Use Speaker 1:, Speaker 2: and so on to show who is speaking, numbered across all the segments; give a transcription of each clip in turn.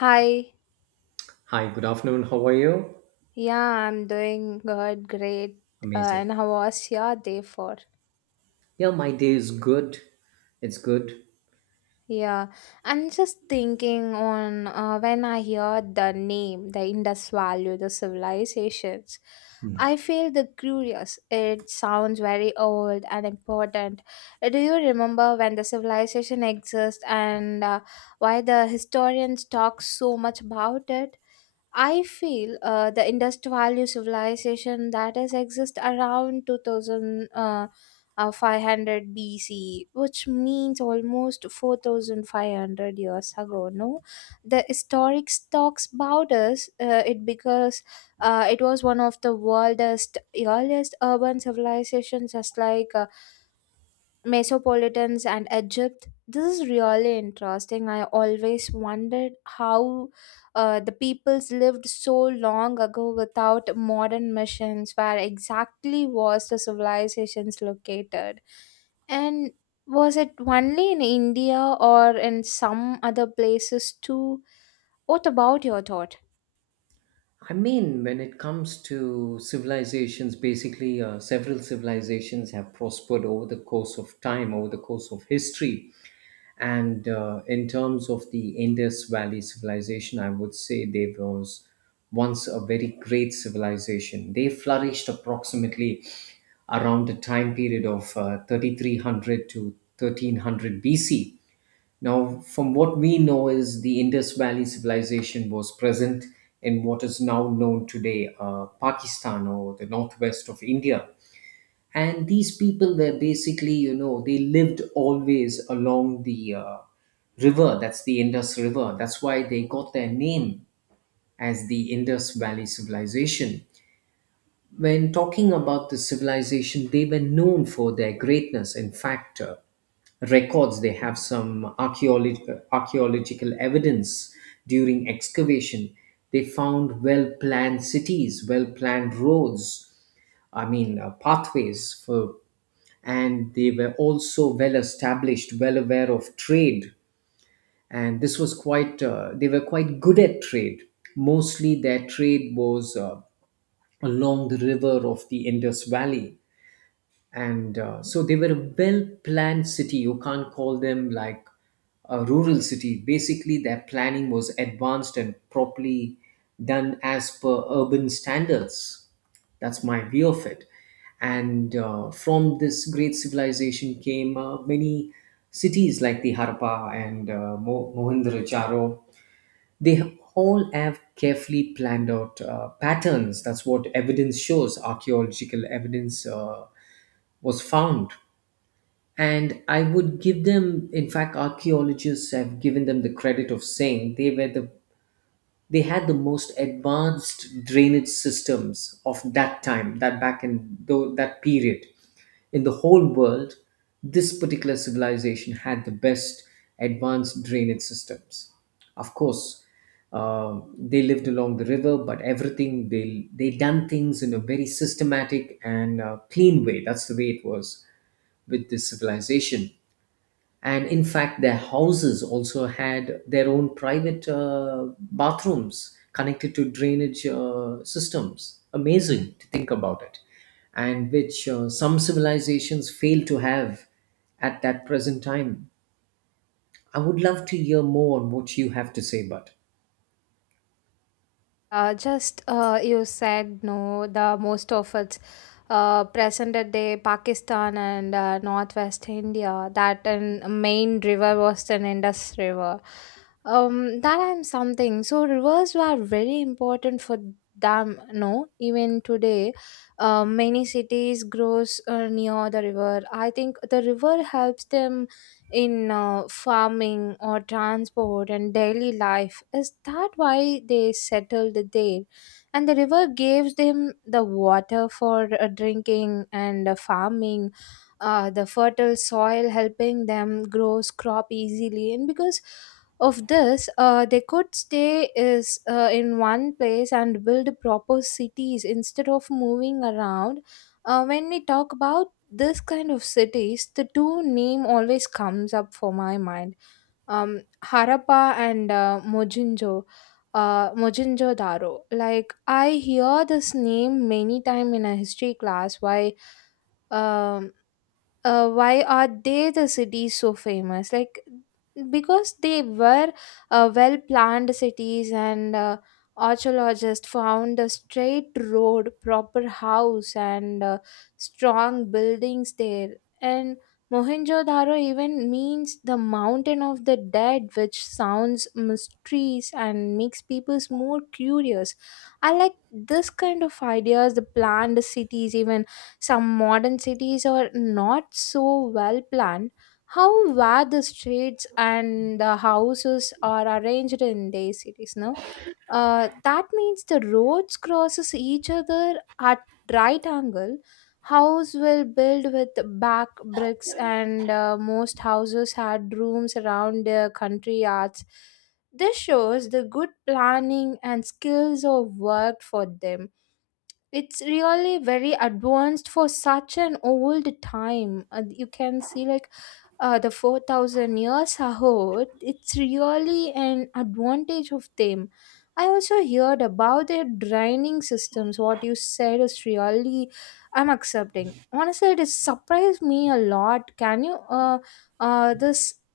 Speaker 1: Hi,
Speaker 2: Hi, good afternoon. How are you?
Speaker 1: yeah, I'm doing good, great. Uh,
Speaker 2: Amazing.
Speaker 1: and how was your day for?
Speaker 2: Yeah, my day is good. It's good.
Speaker 1: Yeah, I'm just thinking on when I hear the name, the Indus Valley, the civilizations. I feel the curious. It sounds very old and important. Do you remember when the civilization exists and why the historians talk so much about it? I feel the industrial civilization that is exist around 2500 500 BC, which means almost 4500 years ago. No, the historic talks about us it because it was one of the world's earliest urban civilizations, just like Mesopotamians and Egypt. This is really interesting. I always wondered how the peoples lived so long ago without modern missions. Where exactly was the civilizations located? And was it only in India or in some other places too? What about your thought?
Speaker 2: When it comes to civilizations, basically, several civilizations have prospered over the course of time, over the course of history. And in terms of the Indus Valley civilization, I would say there was once a very great civilization. They flourished approximately around the time period of 3300 to 1300 BC. Now, from what we know is the Indus Valley civilization was present in what is now known today Pakistan or the northwest of India. And these people were basically, you know, they lived always along the river. That's the Indus River. That's why they got their name as the Indus Valley civilization. When talking about the civilization, they were known for their greatness. In fact, records they have some archaeological evidence during excavation. They found well planned cities, well planned roads. I mean, pathways for, and they were also well established, well aware of trade. And this was quite. They were quite good at trade. Mostly, their trade was. Along the river of the Indus Valley, and so they were a well planned city. You can't call them like a rural city. Basically, their planning was advanced and properly done as per urban standards. That's my view of it. And from this great civilization came many cities like the Harappa and Mohenjo-daro. All have carefully planned out patterns. That's what evidence shows. Archaeological evidence was found. And I would give them, in fact, archaeologists have given them the credit of saying they had the most advanced drainage systems of that time, that that period in the whole world. This particular civilization had the best advanced drainage systems. Of course, they lived along the river, but everything, they done things in a very systematic and clean way. That's the way it was with this civilization. And in fact, their houses also had their own private bathrooms connected to drainage systems. Amazing to think about it. And which some civilizations fail to have at that present time. I would love to hear more on what you have to say, but
Speaker 1: Just you said no, the most of it's present at day Pakistan and northwest India. That and main river was the Indus River. That I'm something. So rivers were very important for them. No, even today, many cities grows near the river. I think the river helps them in farming or transport and daily life. Is that why they settled there? And the river gave them the water for drinking and farming, the fertile soil helping them grow crop easily. And because of this, they could stay is in one place and build proper cities instead of moving around. When we talk about this kind of cities, the two name always comes up for my mind, harappa and mohenjo daro. Like I hear this name many time in a history class. Um why are they the cities so famous? Like, because they were well planned cities, and archaeologists found a straight road, proper house, and strong buildings there. And mohenjo-daro even means the mountain of the dead, which sounds mysterious and makes people more curious. I like this kind of ideas, the planned cities. Even some modern cities are not so well planned. How were the streets and the houses are arranged in their cities, no? That means the roads crosses each other at right angle. House will build with back bricks, and most houses had rooms around their country yards. This shows the good planning and skills of work for them. It's really very advanced for such an old time. You can see like the 4000 years ago. It's really an advantage of them. I also heard about their draining systems. What you said is really, I'm accepting. Honestly, it surprised me a lot. Can you, this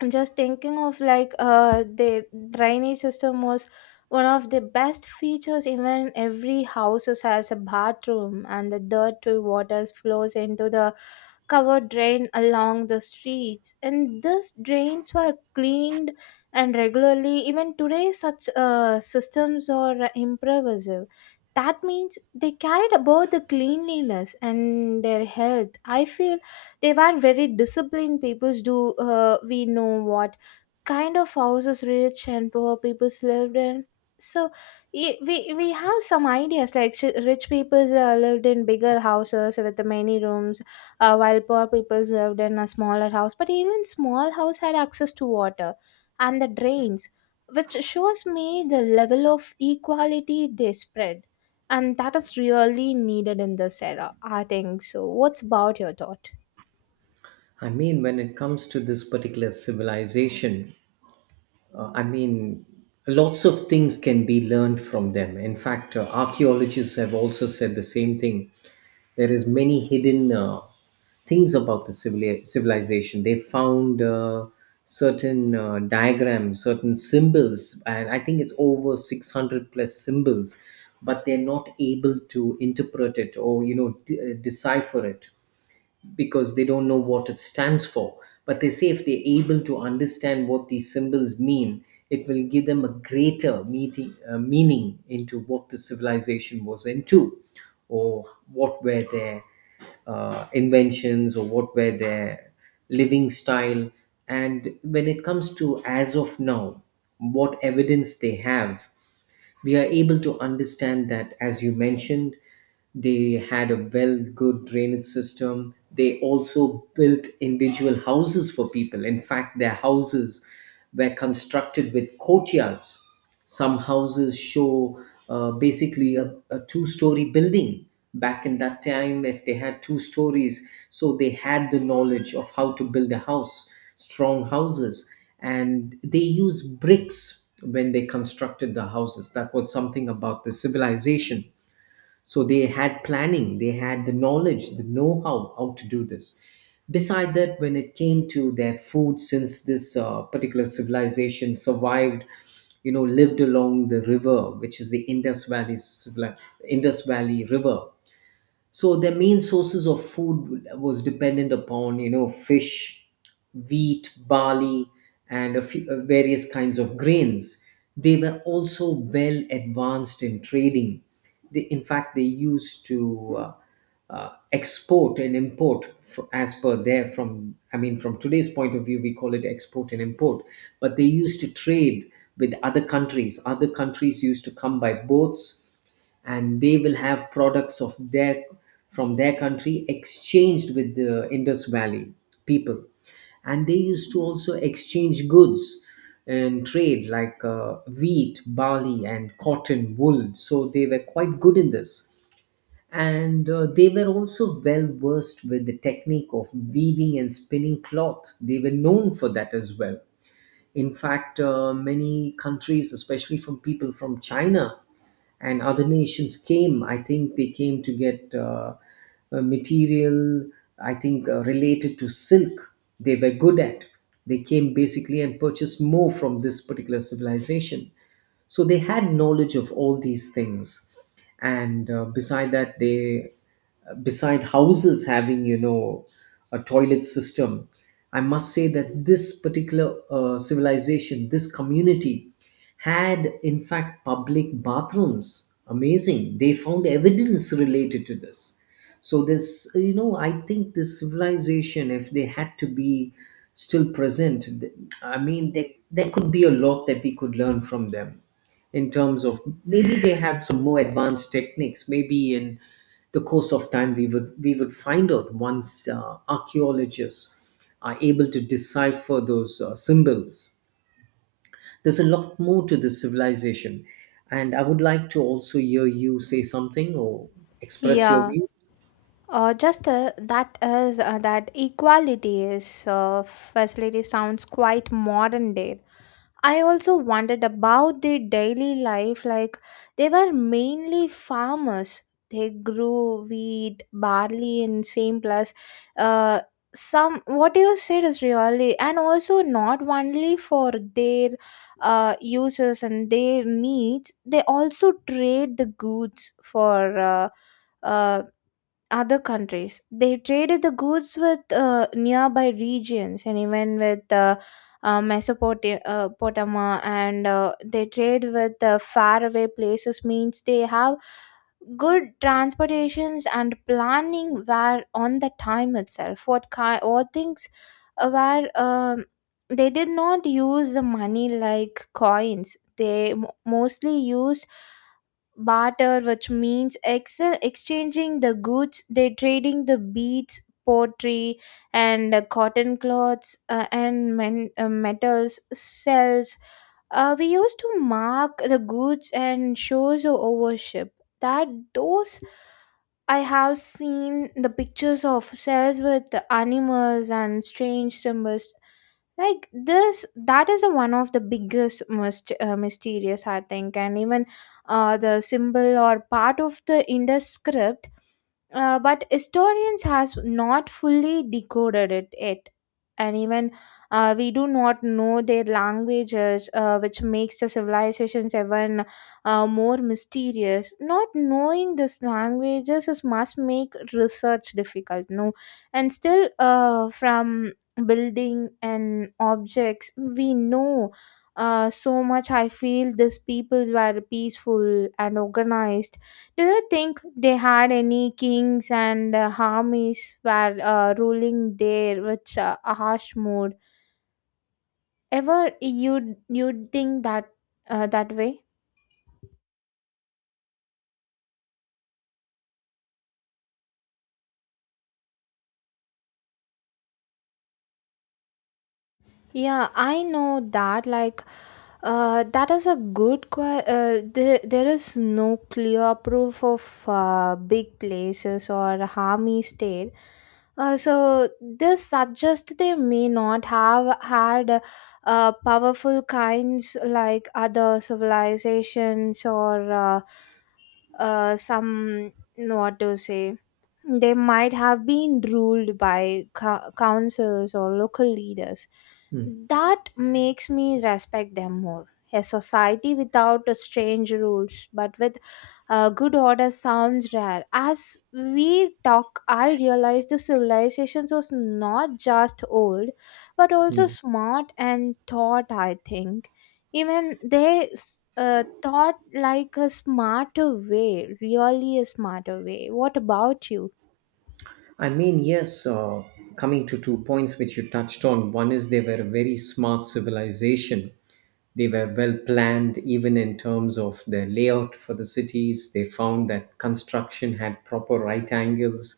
Speaker 1: I'm just thinking of like the drainage system was one of the best features. Even every house has a bathroom, and the dirty water flows into the covered drain along the streets, and these drains were cleaned and regularly. Even today such systems are impressive. That means they cared about the cleanliness and their health. I feel they were very disciplined people. Do we know what kind of houses rich and poor people lived in? So we have some ideas like rich people lived in bigger houses with many rooms, while poor people lived in a smaller house. But even small house had access to water and the drains, which shows me the level of equality they spread, and that is really needed in this era. I think so. What's about your thought?
Speaker 2: I mean, when it comes to this particular civilization, Uh, I mean, lots of things can be learned from them. In fact, archaeologists have also said the same thing. There is many hidden things about the civilization. They found certain diagrams, certain symbols, and I think it's over 600 plus symbols, but they're not able to interpret it, or you know, decipher it because they don't know what it stands for. But they say if they're able to understand what these symbols mean, it will give them a greater meeting, meaning into what the civilization was into, or what were their inventions, or what were their living style. And when it comes to as of now, what evidence they have, we are able to understand that, as you mentioned, they had a well good drainage system. They also built individual houses for people. In fact, their houses were constructed with courtyards. Some houses show basically a two-story building. Back in that time, if they had two stories, so they had the knowledge of how to build a house, strong houses. And they use bricks when they constructed the houses. That was something about the civilization. So they had planning, they had the knowledge, the know-how how to do this. Beside that, when it came to their food, since this particular civilization survived, you know, lived along the river, which is the Indus Valley river, so their main sources of food was dependent upon, you know, fish, wheat, barley, and a few, various kinds of grains. They were also well advanced in trading. They, in fact, they used to export and import as per there from. I mean, from today's point of view, we call it export and import, but they used to trade with other countries. Other countries used to come by boats, and they will have products of their, from their country, exchanged with the Indus Valley people. And they used to also exchange goods and trade like wheat, barley, and cotton, wool. So they were quite good in this. And they were also well versed with the technique of weaving and spinning cloth. They were known for that as well. In fact, many countries, especially from people from China and other nations, came. I think they came to get material, I think, related to silk they were good at. They came basically and purchased more from this particular civilization. So they had knowledge of all these things. And beside that, they, beside houses having, you know, a toilet system, I must say that this particular civilization, this community, had in fact public bathrooms. Amazing. They found evidence related to this. So this, you know, I think this civilization, if they had to be still present, I mean, there could be a lot that we could learn from them in terms of maybe they had some more advanced techniques. Maybe in the course of time, we would find out once archaeologists are able to decipher those symbols. There's a lot more to this civilization, and I would like to also hear you say something or express your
Speaker 1: Yeah,
Speaker 2: view.
Speaker 1: Just that is that equality is facility sounds quite modern day. I also wondered about their daily life. Like, they were mainly farmers. They grew wheat, barley in same place. Uh, some what you said is really, and also not only for their uses and their needs. They also trade the goods for. Uh, other countries. They traded the goods with nearby regions and even with Mesopotamia Potama, and they trade with faraway places, means they have good transportations and planning were on the time itself. What things were they did not use the money like coins. They mostly used barter, which means exchanging the goods. They're trading the beads, pottery, and cotton cloths, metals cells. We used to mark the goods and shows of worship. That those I have seen the pictures of cells with the animals and strange symbols like this. That is a one of the biggest mysterious, I think. And even the symbol or part of the Indus script, but historians has not fully decoded it yet. And even we do not know their languages, which makes the civilizations even more mysterious. Not knowing these languages is must make research difficult, no? And still from building and objects we know so much. I feel these peoples were peaceful and organized. Do you think they had any kings and armies were ruling there with a harsh mood? Ever you think that that way? Yeah, I know that. Like, that is a good there is no clear proof of big places or armies there. So this suggests they may not have had powerful kinds like other civilizations, or some what to say, they might have been ruled by councils or local leaders.
Speaker 2: Hmm.
Speaker 1: That makes me respect them more. A society without a strange rules but with good order sounds rare. As we talk, I realize the civilizations was not just old, but also
Speaker 2: Hmm.
Speaker 1: smart and thought, I think. Even thought like a smarter way, really a smarter way. What about you?
Speaker 2: I mean, yes, uh, coming to two points which you touched on. One is they were a very smart civilization. They were well planned, even in terms of their layout for the cities. They found that construction had proper right angles.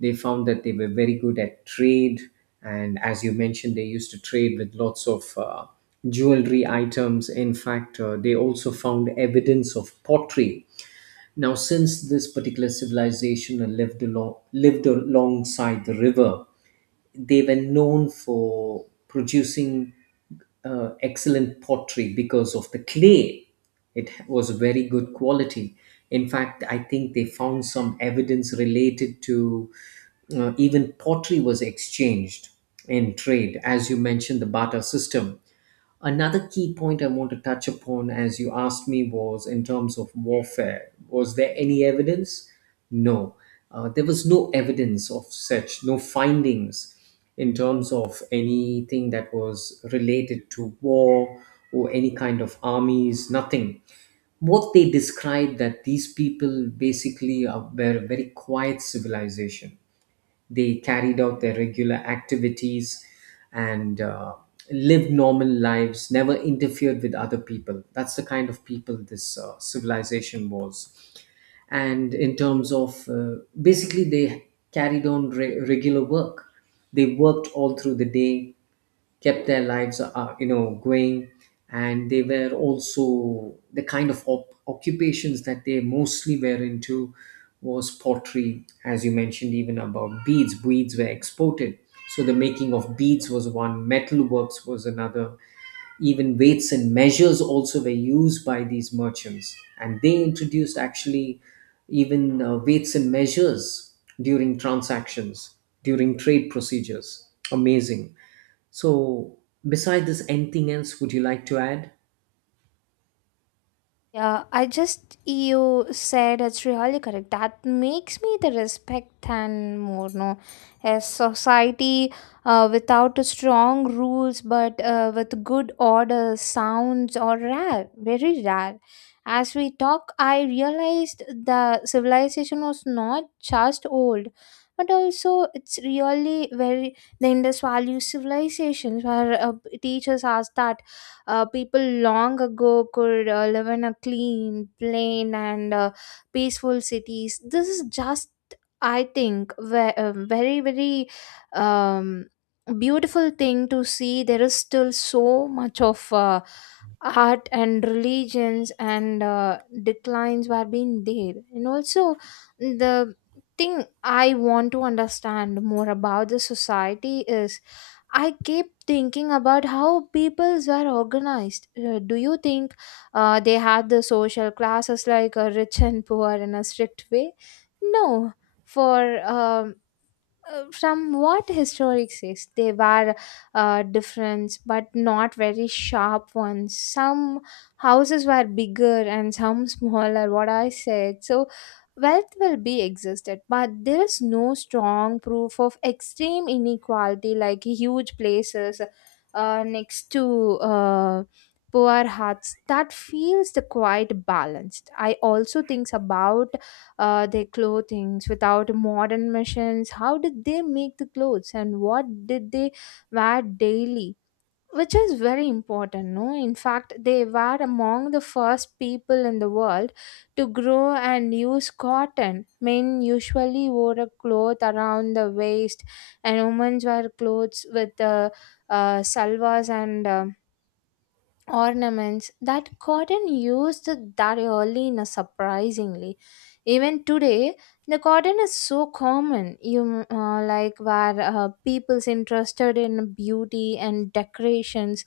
Speaker 2: They found that they were very good at trade. And as you mentioned, they used to trade with lots of jewelry items. In fact, they also found evidence of pottery. Now, since this particular civilization lived alongside the river, they were known for producing excellent pottery because of the clay. It was very good quality. In fact, I think they found some evidence related to, even pottery was exchanged in trade, as you mentioned, the barter system. Another key point I want to touch upon, as you asked me, was in terms of warfare. Was there any evidence? No. There was no evidence of such, no findings in terms of anything that was related to war or any kind of armies, nothing. What they described, that these people basically are, were a very quiet civilization. They carried out their regular activities and lived normal lives, never interfered with other people. That's the kind of people this civilization was. And in terms of basically, they carried on regular work. They worked all through the day, kept their lives you know, going. And they were also the kind of occupations that they mostly were into was pottery, as you mentioned. Even about beads, beads were exported, so the making of beads was one, metalworks was another. Even weights and measures also were used by these merchants, and they introduced actually even weights and measures during transactions, during trade procedures. Amazing. So, beside this, anything else would you like to add?
Speaker 1: Yeah, I just you said it's really correct. That makes me the respect and more. No, a society without a strong rules, but with good order, sounds are rare, very rare. As we talk, I realized the civilization was not just old, but also it's really very the Indus Valley civilizations where teaches us that people long ago could live in a clean, plain, and peaceful cities. This is just, I think, a very, very um, beautiful thing to see. There is still so much of art and religions and declines were being there, and also the thing I want to understand more about the society is I keep thinking about how peoples were organized. Do you think they had the social classes like rich and poor in a strict way? No. For from what historic says, they were different but not very sharp ones. Some houses were bigger and some smaller, what I said. So wealth will be existed, but there is no strong proof of extreme inequality like huge places next to poor hearts. That feels the quite balanced. I also thinks about their clothings. Without modern machines, how did they make the clothes, and what did they wear daily, which is very important, no? In fact, they were among the first people in the world to grow and use cotton. Men usually wore a cloth around the waist, and women wear clothes with salvas and ornaments. That cotton used that early in a surprisingly, even today the cotton is so common. You like where people's interested in beauty and decorations.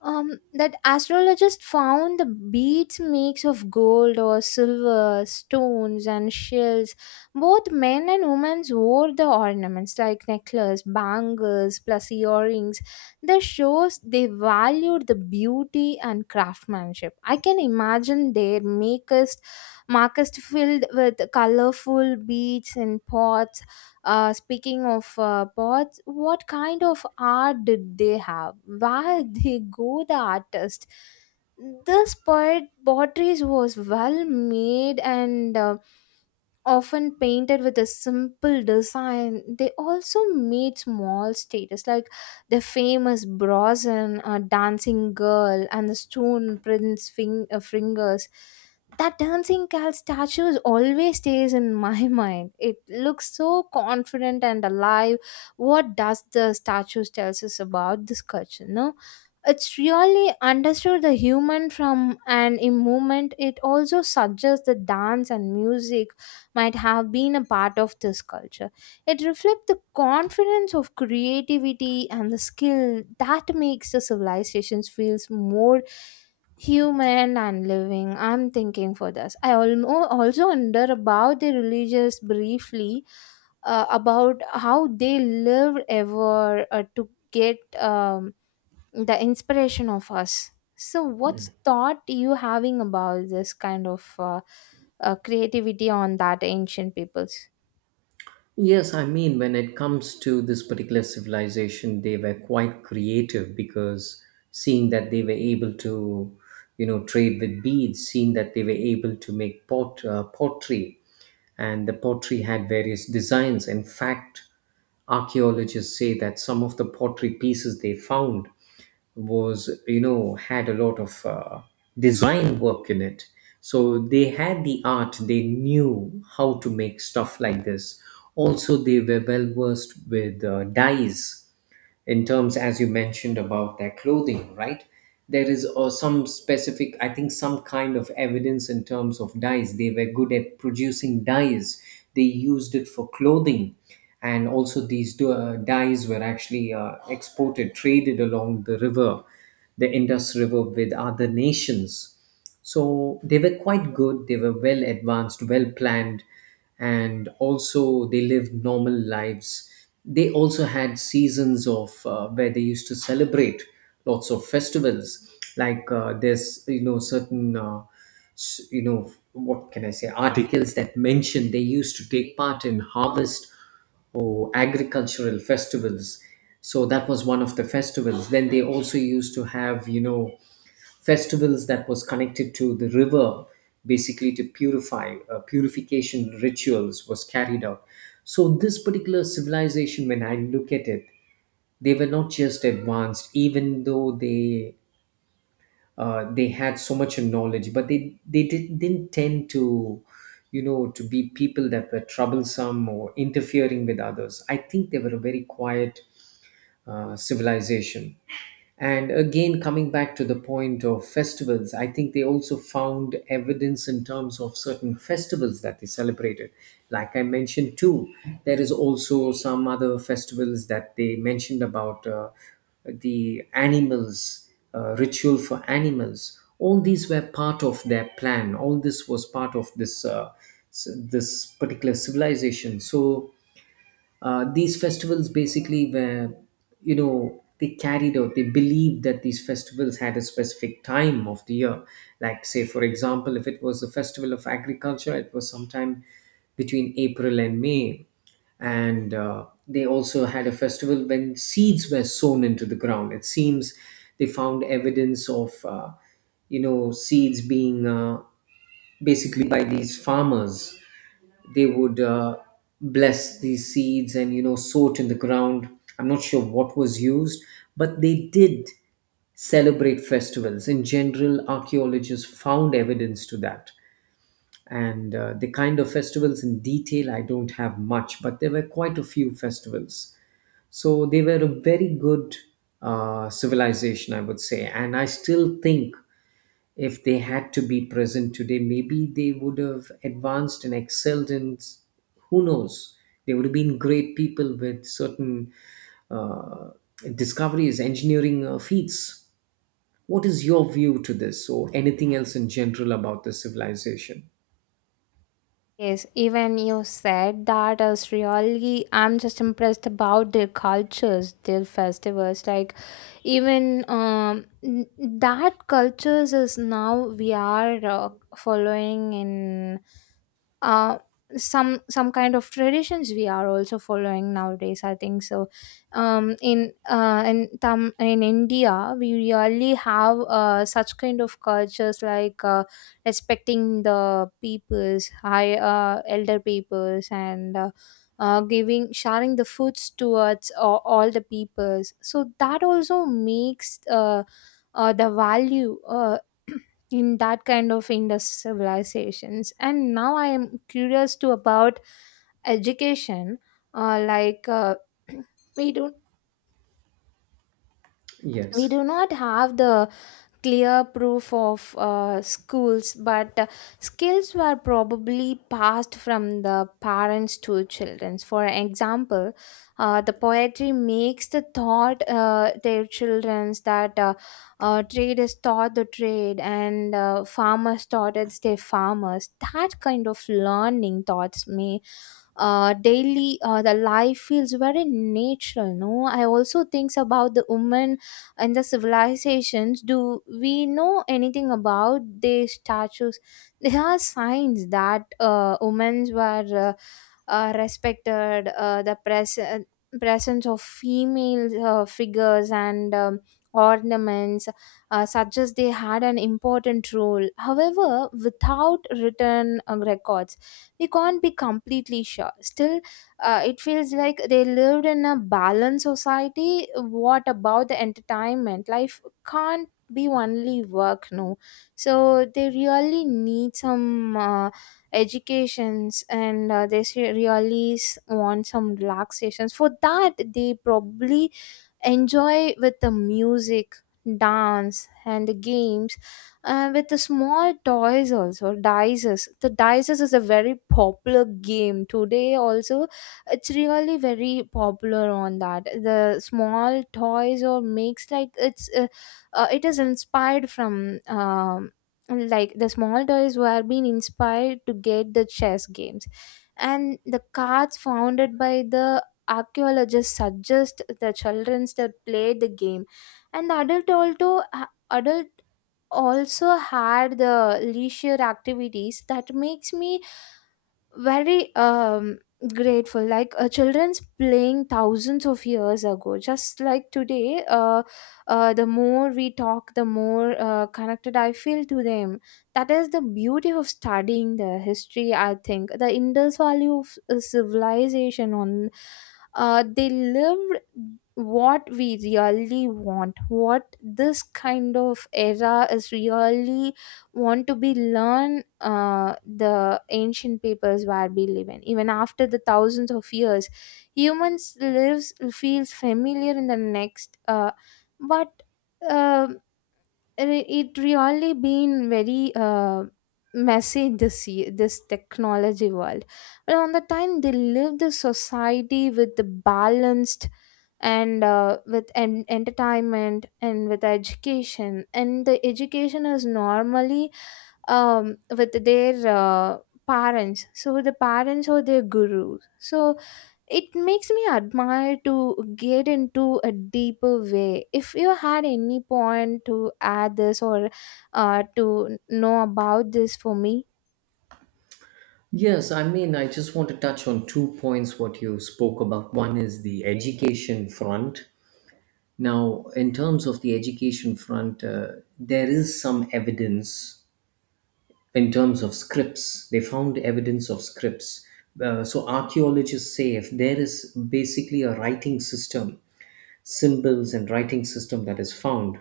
Speaker 1: That astrologists found the beads, mix of gold or silver stones and shells. Both men and women wore the ornaments like necklace, bangles plus earrings. That shows they valued the beauty and craftsmanship. I can imagine their makers markets filled with colorful beads and pots. Speaking of pots, what kind of art did they have? Where they go the artist? This pot potteries was well made and often painted with a simple design. They also made small statues like the famous Brosnan, Dancing Girl, and the Stone Prince Fingers. That dancing cat statue always stays in my mind. It looks so confident and alive. What does the statue tells us about this culture? No, it's really understood the human from an in movement. It also suggests that dance and music might have been a part of this culture. It reflects the confidence of creativity and the skill that makes the civilizations feels more human and living. I'm thinking for this. I also wonder about the religious briefly, about how they lived ever to get the inspiration of us. So, what's thought you having about this kind of creativity on that ancient peoples?
Speaker 2: Yes, I mean, when it comes to this particular civilization, they were quite creative because seeing that they were able to, you know, trade with beads, seeing that they were able to make pottery, and the pottery had various designs. In fact, archaeologists say that some of the pottery pieces they found was, you know, had a lot of design work in it. So they had the art, they knew how to make stuff like this. Also, they were well versed with dyes in terms, as you mentioned, about their clothing, right? There is some specific, I think, some kind of evidence in terms of dyes. They were good at producing dyes. They used it for clothing. And also these dyes were actually exported, traded along the river, the Indus River, with other nations. So they were quite good, they were well advanced, well planned, and also they lived normal lives. They also had seasons of where they used to celebrate lots of festivals, like there's, you know, certain you know, what can I say, articles that mention they used to take part in harvest or agricultural festivals. So that was one of the festivals. Then they also used to have, you know, festivals that was connected to the river basically to purify purification rituals was carried out. So this particular civilization, when I look at it, they were not just advanced even though they had so much knowledge, but they didn't tend to to be people that were troublesome or interfering with others. I think they were a very quiet civilization. And again, coming back to the point of festivals, I think they also found evidence in terms of certain festivals that they celebrated. Like I mentioned, too, there is also some other festivals that they mentioned about the animals, ritual for animals. All these were part of their plan. All this was part of this particular civilization. So these festivals basically were, they carried out, they believed that these festivals had a specific time of the year. Like, say, for example, if it was the festival of agriculture, it was sometime between April and May. And they also had a festival when seeds were sown into the ground. It seems they found evidence of, seeds being basically by these farmers. They would bless these seeds and sow it in the ground. I'm not sure what was used, but they did celebrate festivals in general. Archaeologists found evidence to that. And the kind of festivals in detail I don't have much, but there were quite a few festivals. So they were a very good civilization, I would say. And I still think if they had to be present today, maybe they would have advanced and excelled in who knows. They would have been great people with certain uh, discoveries, engineering feats. What is your view to this, or anything else in general about the civilization?
Speaker 1: Yes, even you said that as really, I'm just impressed about their cultures, their festivals. Like, even that cultures is now we are following in uh some kind of traditions we are also following nowadays, I think so. In india we really have such kind of cultures like, respecting the peoples high elder peoples and, giving sharing the foods towards all the peoples, so that also makes the value in that kind of indus civilizations. And now I am curious to about education, like, we do not we
Speaker 2: Yes.
Speaker 1: do not have the clear proof of schools, but, skills were probably passed from the parents to children. For example, the poetry makes the thought, their children's that, trade is taught the trade, and farmers taught it's their farmers. That kind of learning thoughts may, daily, the life feels very natural. No, I also thinks about the woman and the civilizations. Do we know anything about these statues? There are signs that, women were, respected. The presence of female figures and, ornaments, such as, they had an important role. However, without written records, we can't be completely sure. Still, it feels like they lived in a balanced society. What about the entertainment? Life can't be only work, no? So they really need some, educations, and they se- really s- want some relaxations. For that they probably enjoy with the music, dance and the games, with the small toys, also dices. The dices is a very popular game today also. It's really very popular on that. The small toys or makes like, it's, it is inspired from, like, the small toys were being inspired to get the chess games. And the cards founded by the archaeologists suggest the childrens that played the game, and the adult also had the leisure activities. That makes me very, grateful, like, children's playing thousands of years ago just like today. The more we talk, the more, connected I feel to them. That is the beauty of studying the history, I think. The indus valley of, civilization on, they lived what we really want. What this kind of era is really want to be learn, the ancient peoples where we live in, even after the thousands of years humans lives feels familiar in the next, but, uh, it really been very, messy, this this technology world. But on the time they lived the society with the balanced, and entertainment, and with education. And the education is normally, with their, parents. So the parents are their gurus. So it makes me admire to get into a deeper way. If you had any point to add this, or, to know about this for me.
Speaker 2: Yes, I mean, I just want to touch on two points what you spoke about. One is the education front. Now, in terms of the education front, there is some evidence in terms of scripts. They found evidence of scripts. So archaeologists say if there is basically a writing system, symbols and writing system that is found,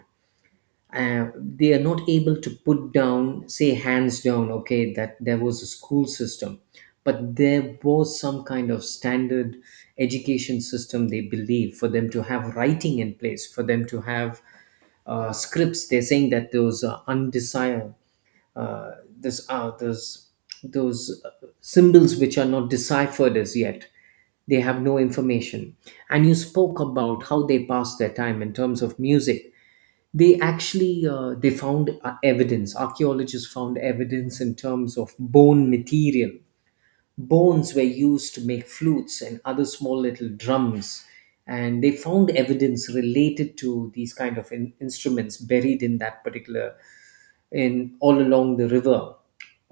Speaker 2: they are not able to put down, say hands down, okay, that there was a school system, but there was some kind of standard education system they believe, for them to have writing in place, for them to have scripts. They're saying that those are undesirable. Uh, this uh, those those symbols which are not deciphered as yet, they have no information. And you spoke about how they pass their time in terms of music. They actually they found evidence, archaeologists found evidence in terms of bone material. Bones were used to make flutes and other small little drums, and they found evidence related to these kind of instruments buried in that particular, in all along the river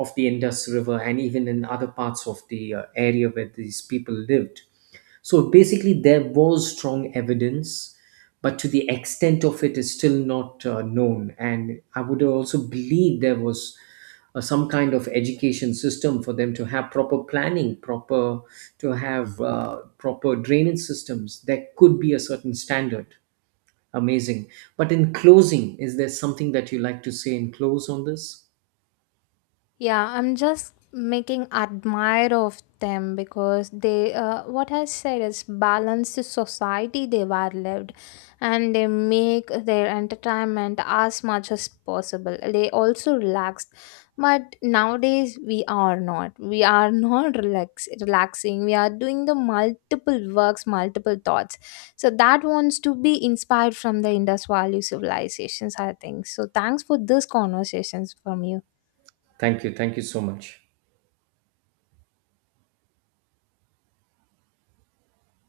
Speaker 2: of the Indus River, and even in other parts of the area where these people lived. So basically, there was strong evidence, but to the extent of it is still not known. And I would also believe there was some kind of education system, for them to have proper planning, proper, to have proper drainage systems. There could be a certain standard. Amazing. But in closing, is there something that you like to say in close on this?
Speaker 1: Yeah, I'm just making admire of them, because they, what I said is, balanced society they were lived, and they make their entertainment as much as possible. They also relaxed. But nowadays we are not. We are not relaxing. We are doing the multiple works, multiple thoughts. So that wants to be inspired from the Indus Valley civilizations, I think. So thanks for these conversations from you.
Speaker 2: Thank you. Thank you so much.